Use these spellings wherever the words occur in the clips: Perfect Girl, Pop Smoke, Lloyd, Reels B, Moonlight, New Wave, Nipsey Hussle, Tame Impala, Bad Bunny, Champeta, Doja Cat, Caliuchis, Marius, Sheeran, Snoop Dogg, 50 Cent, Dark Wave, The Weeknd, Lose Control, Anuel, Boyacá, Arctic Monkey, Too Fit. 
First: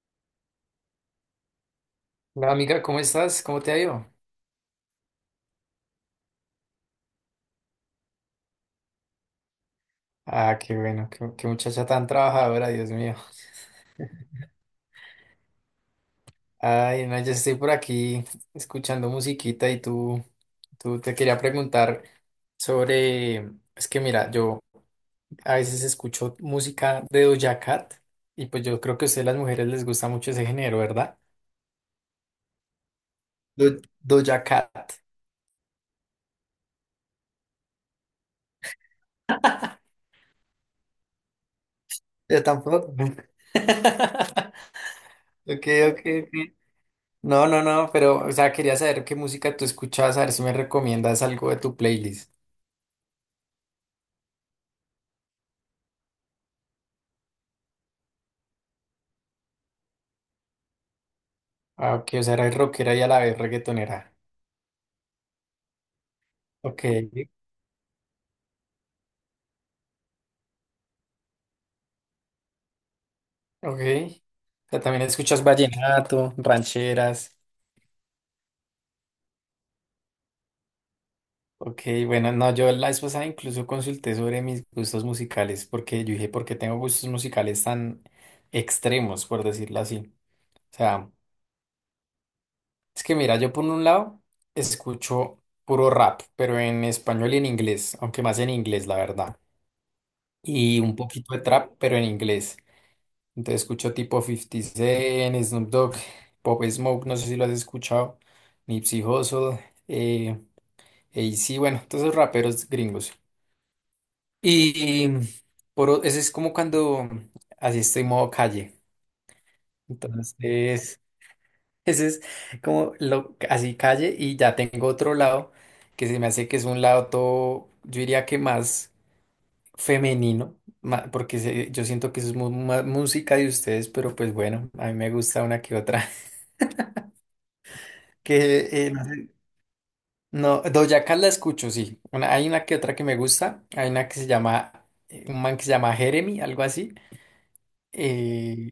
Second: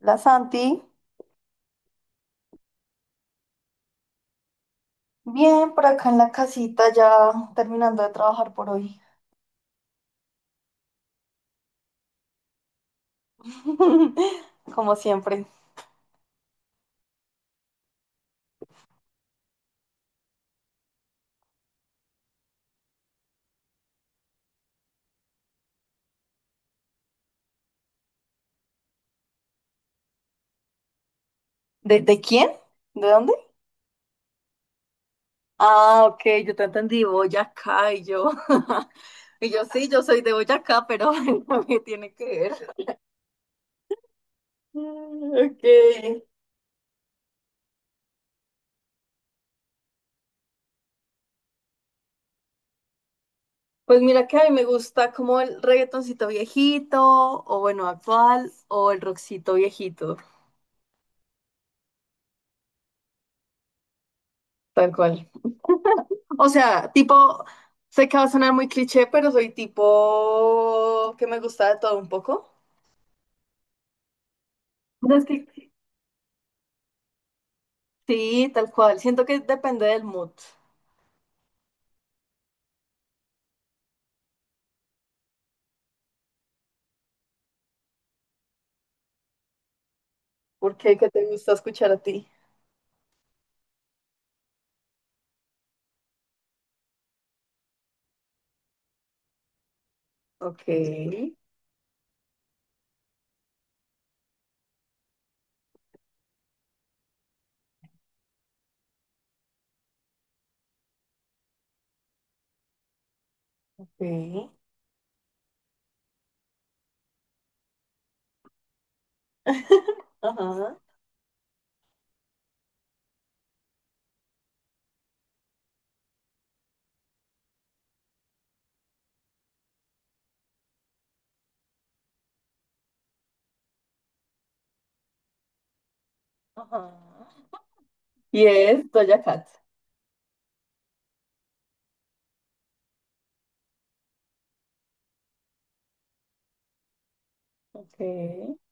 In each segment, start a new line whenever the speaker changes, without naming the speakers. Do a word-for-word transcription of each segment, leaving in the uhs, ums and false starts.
La Santi,
Hola amiga, ¿cómo estás? ¿Cómo te ha ido?
bien por acá en la casita, ya terminando de trabajar por hoy.
Ah, qué bueno, qué, qué muchacha tan trabajadora, Dios mío.
Como siempre.
Ay, no, yo estoy por aquí escuchando musiquita y tú, tú te quería preguntar sobre, es que mira, yo a veces escucho música de Doja Cat y pues yo creo que a ustedes las mujeres les gusta mucho ese género, ¿verdad?
¿De, de quién? ¿De dónde?
Do- Doja Cat.
Ah, ok, yo te entendí, Boyacá y yo. Y yo sí, yo soy de Boyacá, pero ¿qué tiene que
Yo
ver?
tampoco.
Mm,
Ok, ok,
ok.
ok. No, no, no, pero, o sea, quería saber qué música tú escuchabas, a ver si me recomiendas algo de tu playlist.
Pues mira que a mí me gusta como el reggaetoncito viejito, o bueno, actual, o el rockcito viejito,
Ah, ok, o sea, eres rockera y a la vez reggaetonera.
tal cual. O
Ok,
sea, tipo, sé que va a sonar muy cliché, pero soy tipo que me gusta de todo un poco.
ok. O sea, también
Pero es
escuchas
que
vallenato, rancheras.
Sí, tal cual. Siento que depende del mood.
Ok, bueno, no, yo la vez pasada incluso consulté sobre mis gustos musicales, porque yo dije, ¿por qué tengo gustos musicales tan extremos, por decirlo así? O
¿Por qué? ¿Qué
sea,
te gusta escuchar a ti?
es que mira, yo por un lado escucho puro rap, pero en español y en inglés, aunque más en inglés, la verdad.
Ok,
Y un poquito de trap, pero en inglés. Entonces escucho tipo 50 Cent, Snoop Dogg, Pop Smoke, no sé si lo has escuchado, Nipsey Hussle, eh, A C, bueno, todos esos raperos gringos.
ok,
Y por, o- ese es como cuando así estoy modo calle.
ajá,
Entonces, ese es como lo, así calle, y ya tengo otro lado que se me hace que es un lado todo, yo diría que más femenino, ma- porque se- yo siento que eso es mu- más música de ustedes, pero pues bueno, a mí me gusta una que otra.
ajá. Y
Que
es
eh, no,
Doja
sé,
Cat.
no, Doja Cat la escucho, sí. Una- hay una que otra que me gusta. Hay una que se llama, eh, un man que se llama Jeremy, algo así.
Ok,
Eh,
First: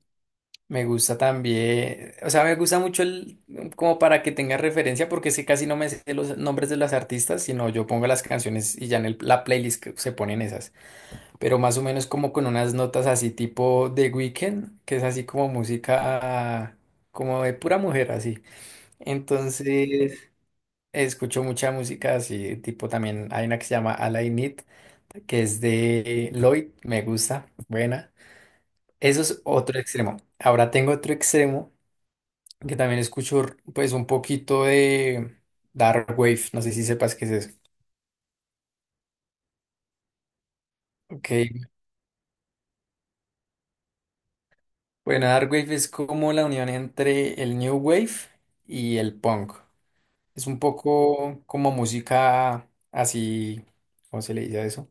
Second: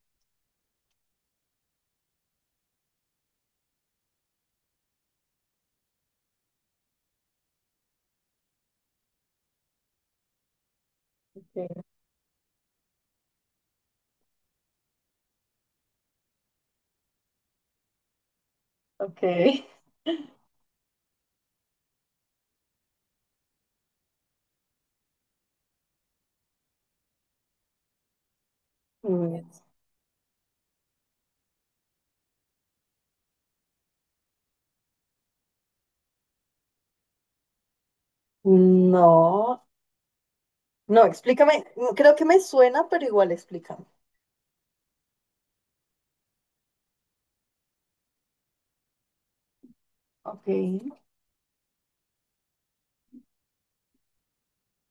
Me gusta también, o sea, me gusta mucho el, como para que tenga referencia, porque sé casi no me sé los nombres de las artistas, sino yo pongo las canciones y ya en el- la playlist que se ponen esas. Pero más o
ok,
menos como con unas notas así tipo The Weeknd, que es así como música, como de pura mujer, así.
ok.
Entonces, escucho mucha música así, tipo también hay una que se llama All I Need, que es de Lloyd, me gusta, buena. Eso es
Mm,
otro extremo. Ahora tengo otro extremo que también escucho r- pues un poquito de Dark Wave, no sé si sepas qué es eso.
no, no,
Ok,
explícame. Mm, creo que me suena, pero igual explícame.
bueno, Dark Wave es como la unión entre el New Wave y el punk.
Ok,
Es un poco como música así, ¿cómo se le dice a eso?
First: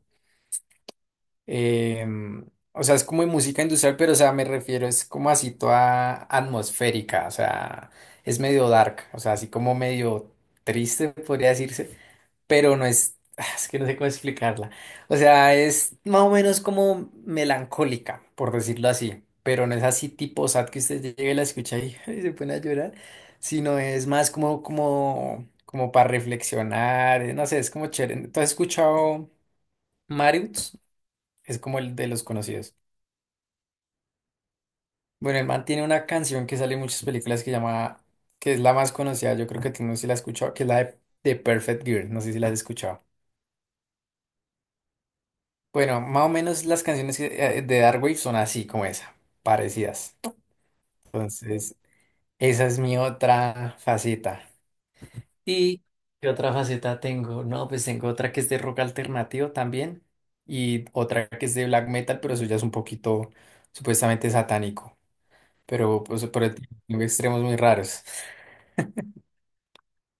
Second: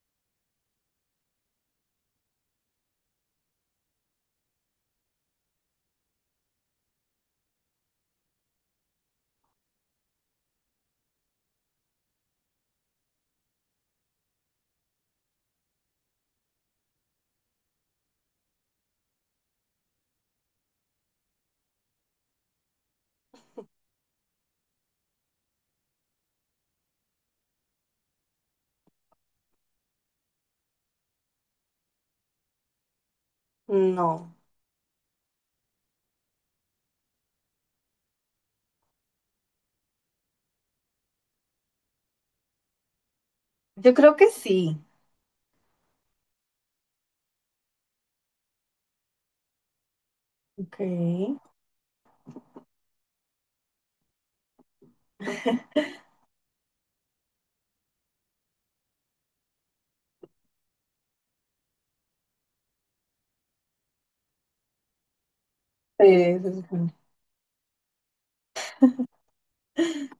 Em, o sea, es como música industrial, pero, o sea, me refiero, es como así toda atmosférica, o sea, es medio dark, o sea, así como medio triste, podría decirse, pero no es, es que no sé cómo explicarla. O sea, es más o menos como melancólica, por decirlo así, pero no es así tipo sad que usted llegue y la escucha y, y se pone a llorar, sino es más como, como, como para reflexionar, no sé, es como chévere. ¿Tú has escuchado Marius? Es como el de los conocidos.
no.
Bueno, el man tiene una canción que sale en muchas películas que llama, que es la más conocida, yo creo que tú, no sé si la has escuchado, que es la de, de Perfect Girl, no sé si la has escuchado.
Yo creo que sí.
Bueno, más o menos las canciones que- eh, de Darkwave son así como esa, parecidas.
Ok.
Entonces, esa es mi otra faceta. ¿Y qué otra faceta tengo? No, pues tengo otra que es de rock alternativo también, y otra que es de black metal, pero eso ya es un poquito supuestamente satánico, pero pues
Sí,
por
se
el-
supone.
tengo extremos muy raros.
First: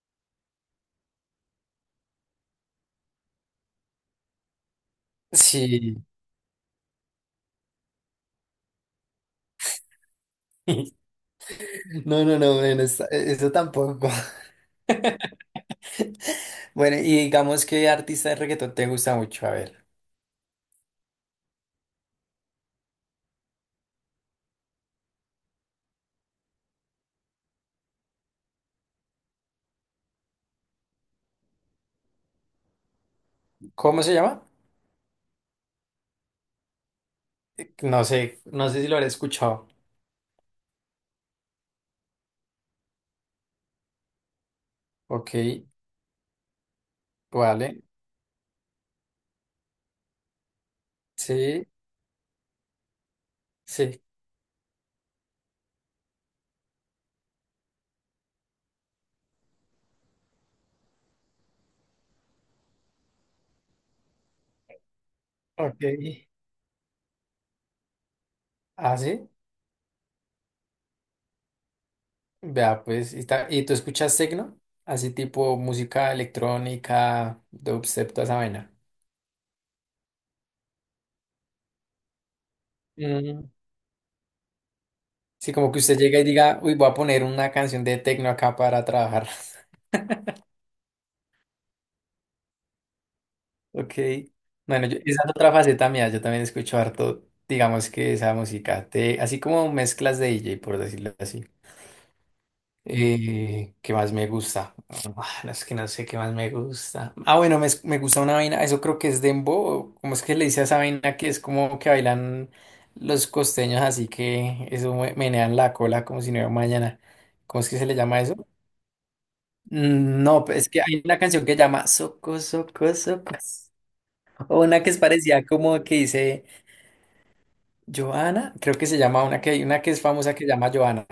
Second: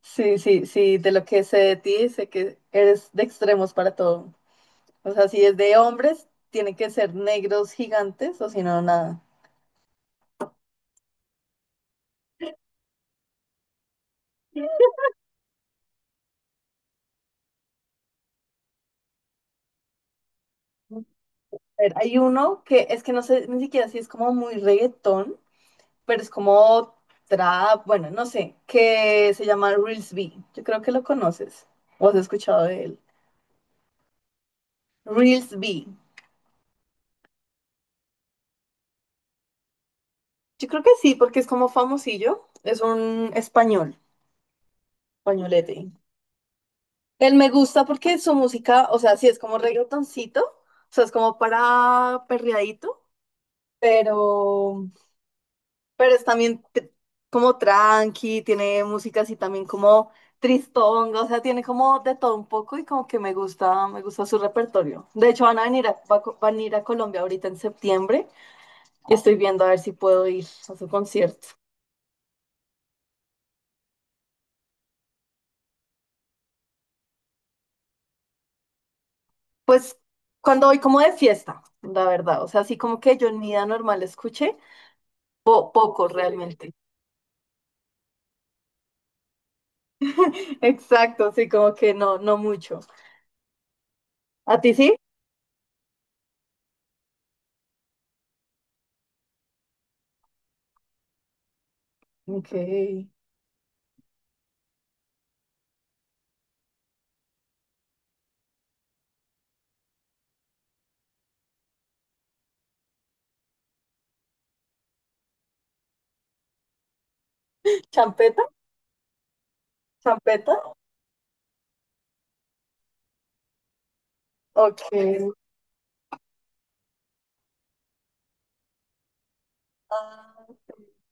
Sí, sí, sí, de lo que sé de ti, sé que eres de extremos para todo. O sea, si es de
Sí.
hombres, tienen que ser negros gigantes o si no, nada.
No, no, no, bueno, esa- eso tampoco. Bueno, y digamos qué artista de reggaetón te gusta mucho. A ver,
A ver, hay uno que es que no sé ni siquiera si es como muy reggaetón, pero es como trap, bueno, no sé, que se llama Reels B. Yo creo que lo conoces o has escuchado de él.
¿cómo se llama?
Reels B.
No sé, no sé si lo habré escuchado.
Yo creo que sí, porque es como famosillo, es un español,
Ok,
españolete. Él me
vale.
gusta porque su música, o sea, sí es como reggaetoncito, o sea, es como
Sí,
para perreadito,
sí.
pero, pero es también t- como tranqui, tiene música así también como tristonga, o sea, tiene como de todo un poco y como que me gusta, me gusta su repertorio. De hecho, van a
Ok.
venir a, va- van a ir a Colombia ahorita en septiembre
Ah,
y
sí.
estoy viendo a ver si puedo ir a su concierto.
Vea, pues, y, ta- ¿y tú escuchas techno? Así tipo música electrónica, dubstep, toda esa vaina.
Pues cuando voy como de fiesta, la verdad, o sea, así como que yo en mi
Mm.
vida normal escuché
Sí,
po-
como que usted
poco
llega y diga,
realmente.
uy, voy a poner una canción de techno acá para trabajar.
Exacto, sí, como que no, no mucho.
Ok.
¿A ti sí?
Bueno, yo- esa es otra faceta mía. Yo también escucho harto, digamos que esa música, te- así como mezclas de D J, por decirlo así.
Ok.
Eh, ¿qué más me gusta? Ah, no es que no sé qué más me gusta. Ah, bueno, me, me gusta una vaina, eso creo que es dembow. ¿Cómo es que le dice a esa vaina que es como que bailan los costeños, así que eso me- menean la cola como si no hubiera mañana? ¿Cómo es que se le llama
¿Champeta?
eso? Mm, No,
¿Champeta?
es que hay una canción que llama Soco, Soco, Soco. O una
Ok.
que es parecida como que dice Joana, creo que se llama, una que hay, una que es famosa que se
Ah,
llama Joana.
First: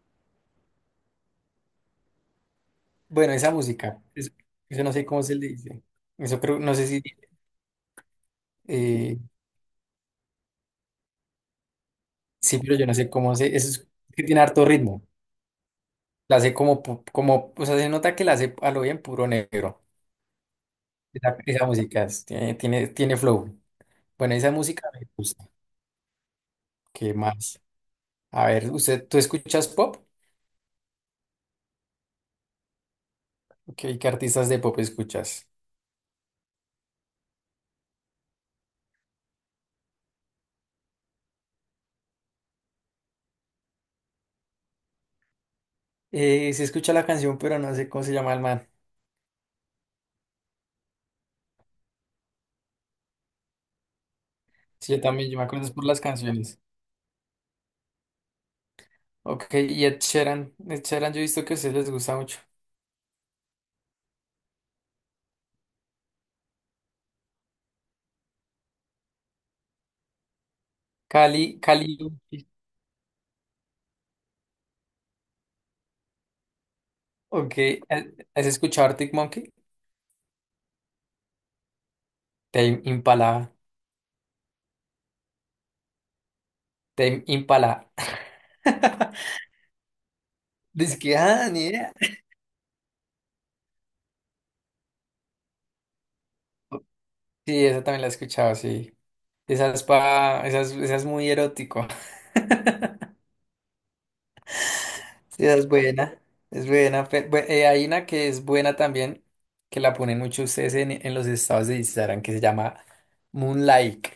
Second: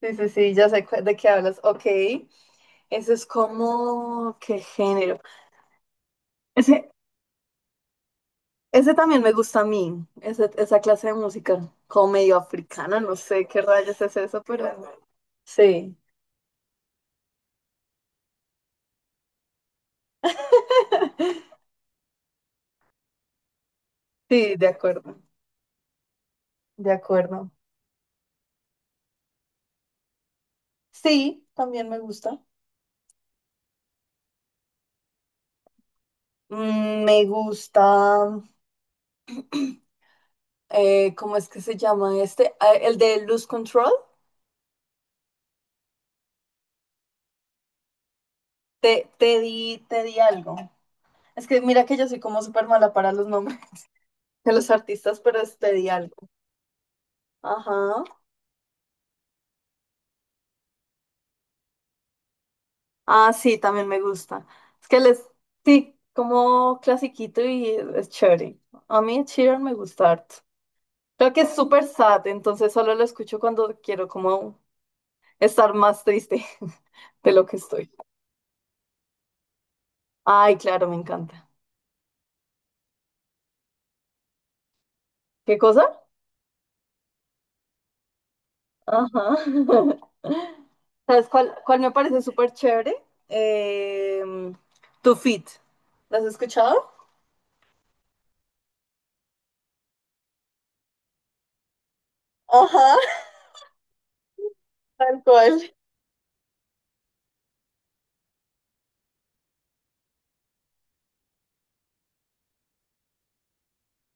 sí, sí, sí, ya sé cu- de qué hablas. Ok. Eso es
Bueno, esa música, eso,
como, ¿qué
eso no sé
género?
cómo se le dice. Eso creo, no sé
Ese,
si,
ese
eh,
también me gusta a mí, ese- esa clase de música, como medio
sí, pero yo no
africana,
sé
no
cómo
sé
se,
qué
eso es
rayos es
que tiene
eso,
harto
pero
ritmo.
sí,
La hace como, pu- como, o sea, se nota que la hace a lo bien puro negro. Esa, esa música es- tiene, tiene, tiene, flow. Bueno, esa
sí, de
música me
acuerdo,
gusta.
de
¿Qué
acuerdo.
más? A ver, ¿usted, tú escuchas pop?
Sí, también me gusta.
Ok, ¿qué artistas de pop escuchas?
Mm, me gusta. eh, ¿cómo es que se llama este? Ah, el de Lose Control.
Eh, se escucha la canción, pero no sé cómo se llama el man.
Te, te di, te di algo. Es que mira que yo soy como súper mala para los nombres de los
Sí, yo
artistas,
también, yo
pero
me
es
acuerdo es
te
por
di
las
algo.
canciones.
Ajá.
Ok, y Ed Sheeran, Ed Sheeran, yo he visto que a ustedes les gusta mucho.
Ah, sí, también me gusta. Es que les, sí, como clasiquito y es chévere. A mí Sheeran me gusta harto. Creo que es
Cali,
súper
Cali,
sad,
Uchi.
entonces solo lo escucho cuando quiero como estar más triste de lo que
ok, eh,
estoy.
¿has escuchado Arctic Monkey?
Ay, claro, me encanta.
Tame Impala,
¿Qué cosa?
Tame Impala.
Ajá.
Dice que,
¿Sabes
ah,
cuál,
ni
cuál me
idea.
parece súper chévere? Eh, Too Fit. ¿Las has escuchado?
Sí, esa también la he escuchado, sí. Esa es pa, esa es, esa es muy erótico.
Ajá, tal
Sí, esa
cual.
es buena, es buena. Pe- bu- eh, hay una que es buena también, que la ponen mucho ustedes en, en los estados de Instagram, que se llama Moonlight,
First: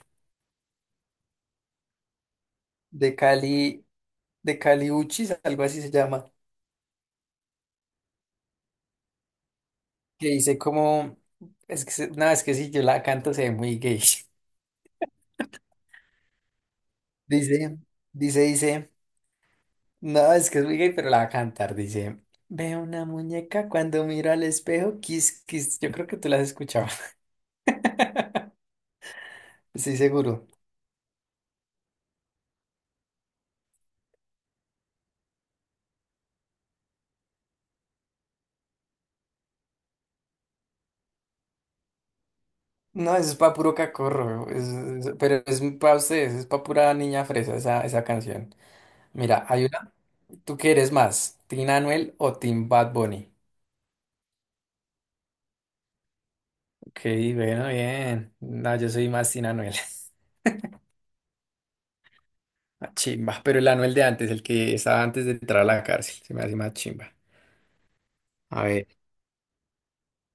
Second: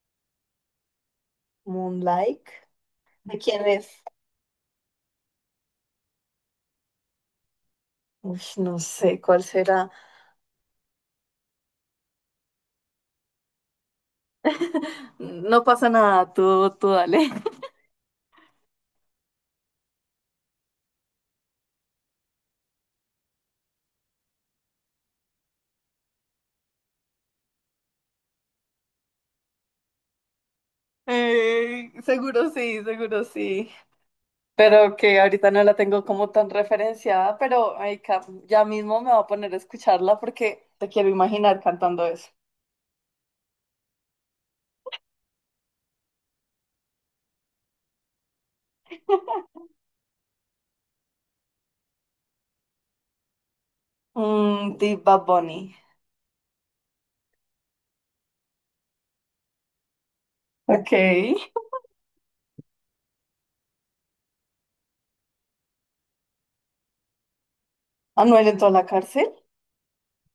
Moonlight.
de
¿De quién
Cali.
es?
De Caliuchis, algo así se llama,
Uf, no sé cuál será.
que dice como, es que, se- no, es que si yo la canto se ve muy gay.
No pasa nada, tú, tú dale.
Dice, dice, Dice, no, es que es muy gay, pero la va a cantar, dice, veo una muñeca cuando miro al espejo, kiss, kiss, yo creo que tú la has escuchado, estoy seguro.
Eh, seguro sí, seguro sí. Pero que ahorita no la tengo como tan referenciada, pero ay, ca- ya mismo me voy a poner a escucharla porque te quiero imaginar cantando eso.
No, eso es pa' puro cacorro, es- es- pero es para ustedes, es pa' pura niña fresa esa, esa canción. Mira, hay una, ¿tú qué eres más, Tina Anuel o Team Bad Bunny?
Mm, de Bad Bunny.
Ok, bueno, bien. No, yo soy más Tina Anuel.
Ok.
Ah, chimba, pero el Anuel de antes, el que estaba antes de entrar a la cárcel, se me hace más chimba.
Anuel
A
entró a la
ver,
cárcel.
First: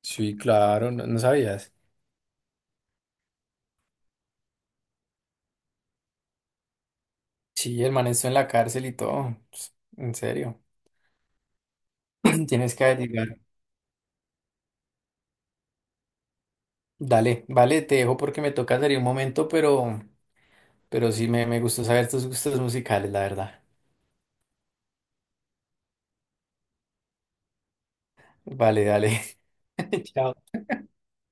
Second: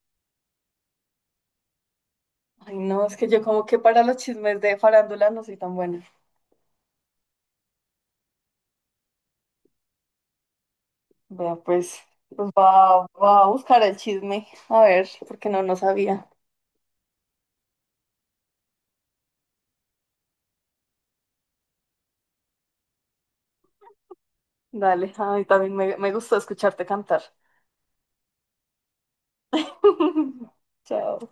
sí, claro, no, no sabías.
Ay, no, es que yo como que para los chismes de farándula no soy tan buena.
Sí, el man estuvo en la cárcel y todo. Pues, en serio.
Vea, pues, pues
Tienes que
va,
averiguar.
va a buscar el chisme. A ver, porque no, no sabía.
Dale, vale, te dejo porque me toca salir un momento, pero, pero sí me, me gustó saber tus gustos musicales, la verdad.
Dale, ay, también me, me gustó escucharte cantar.
Vale, dale. Chao.
Chao.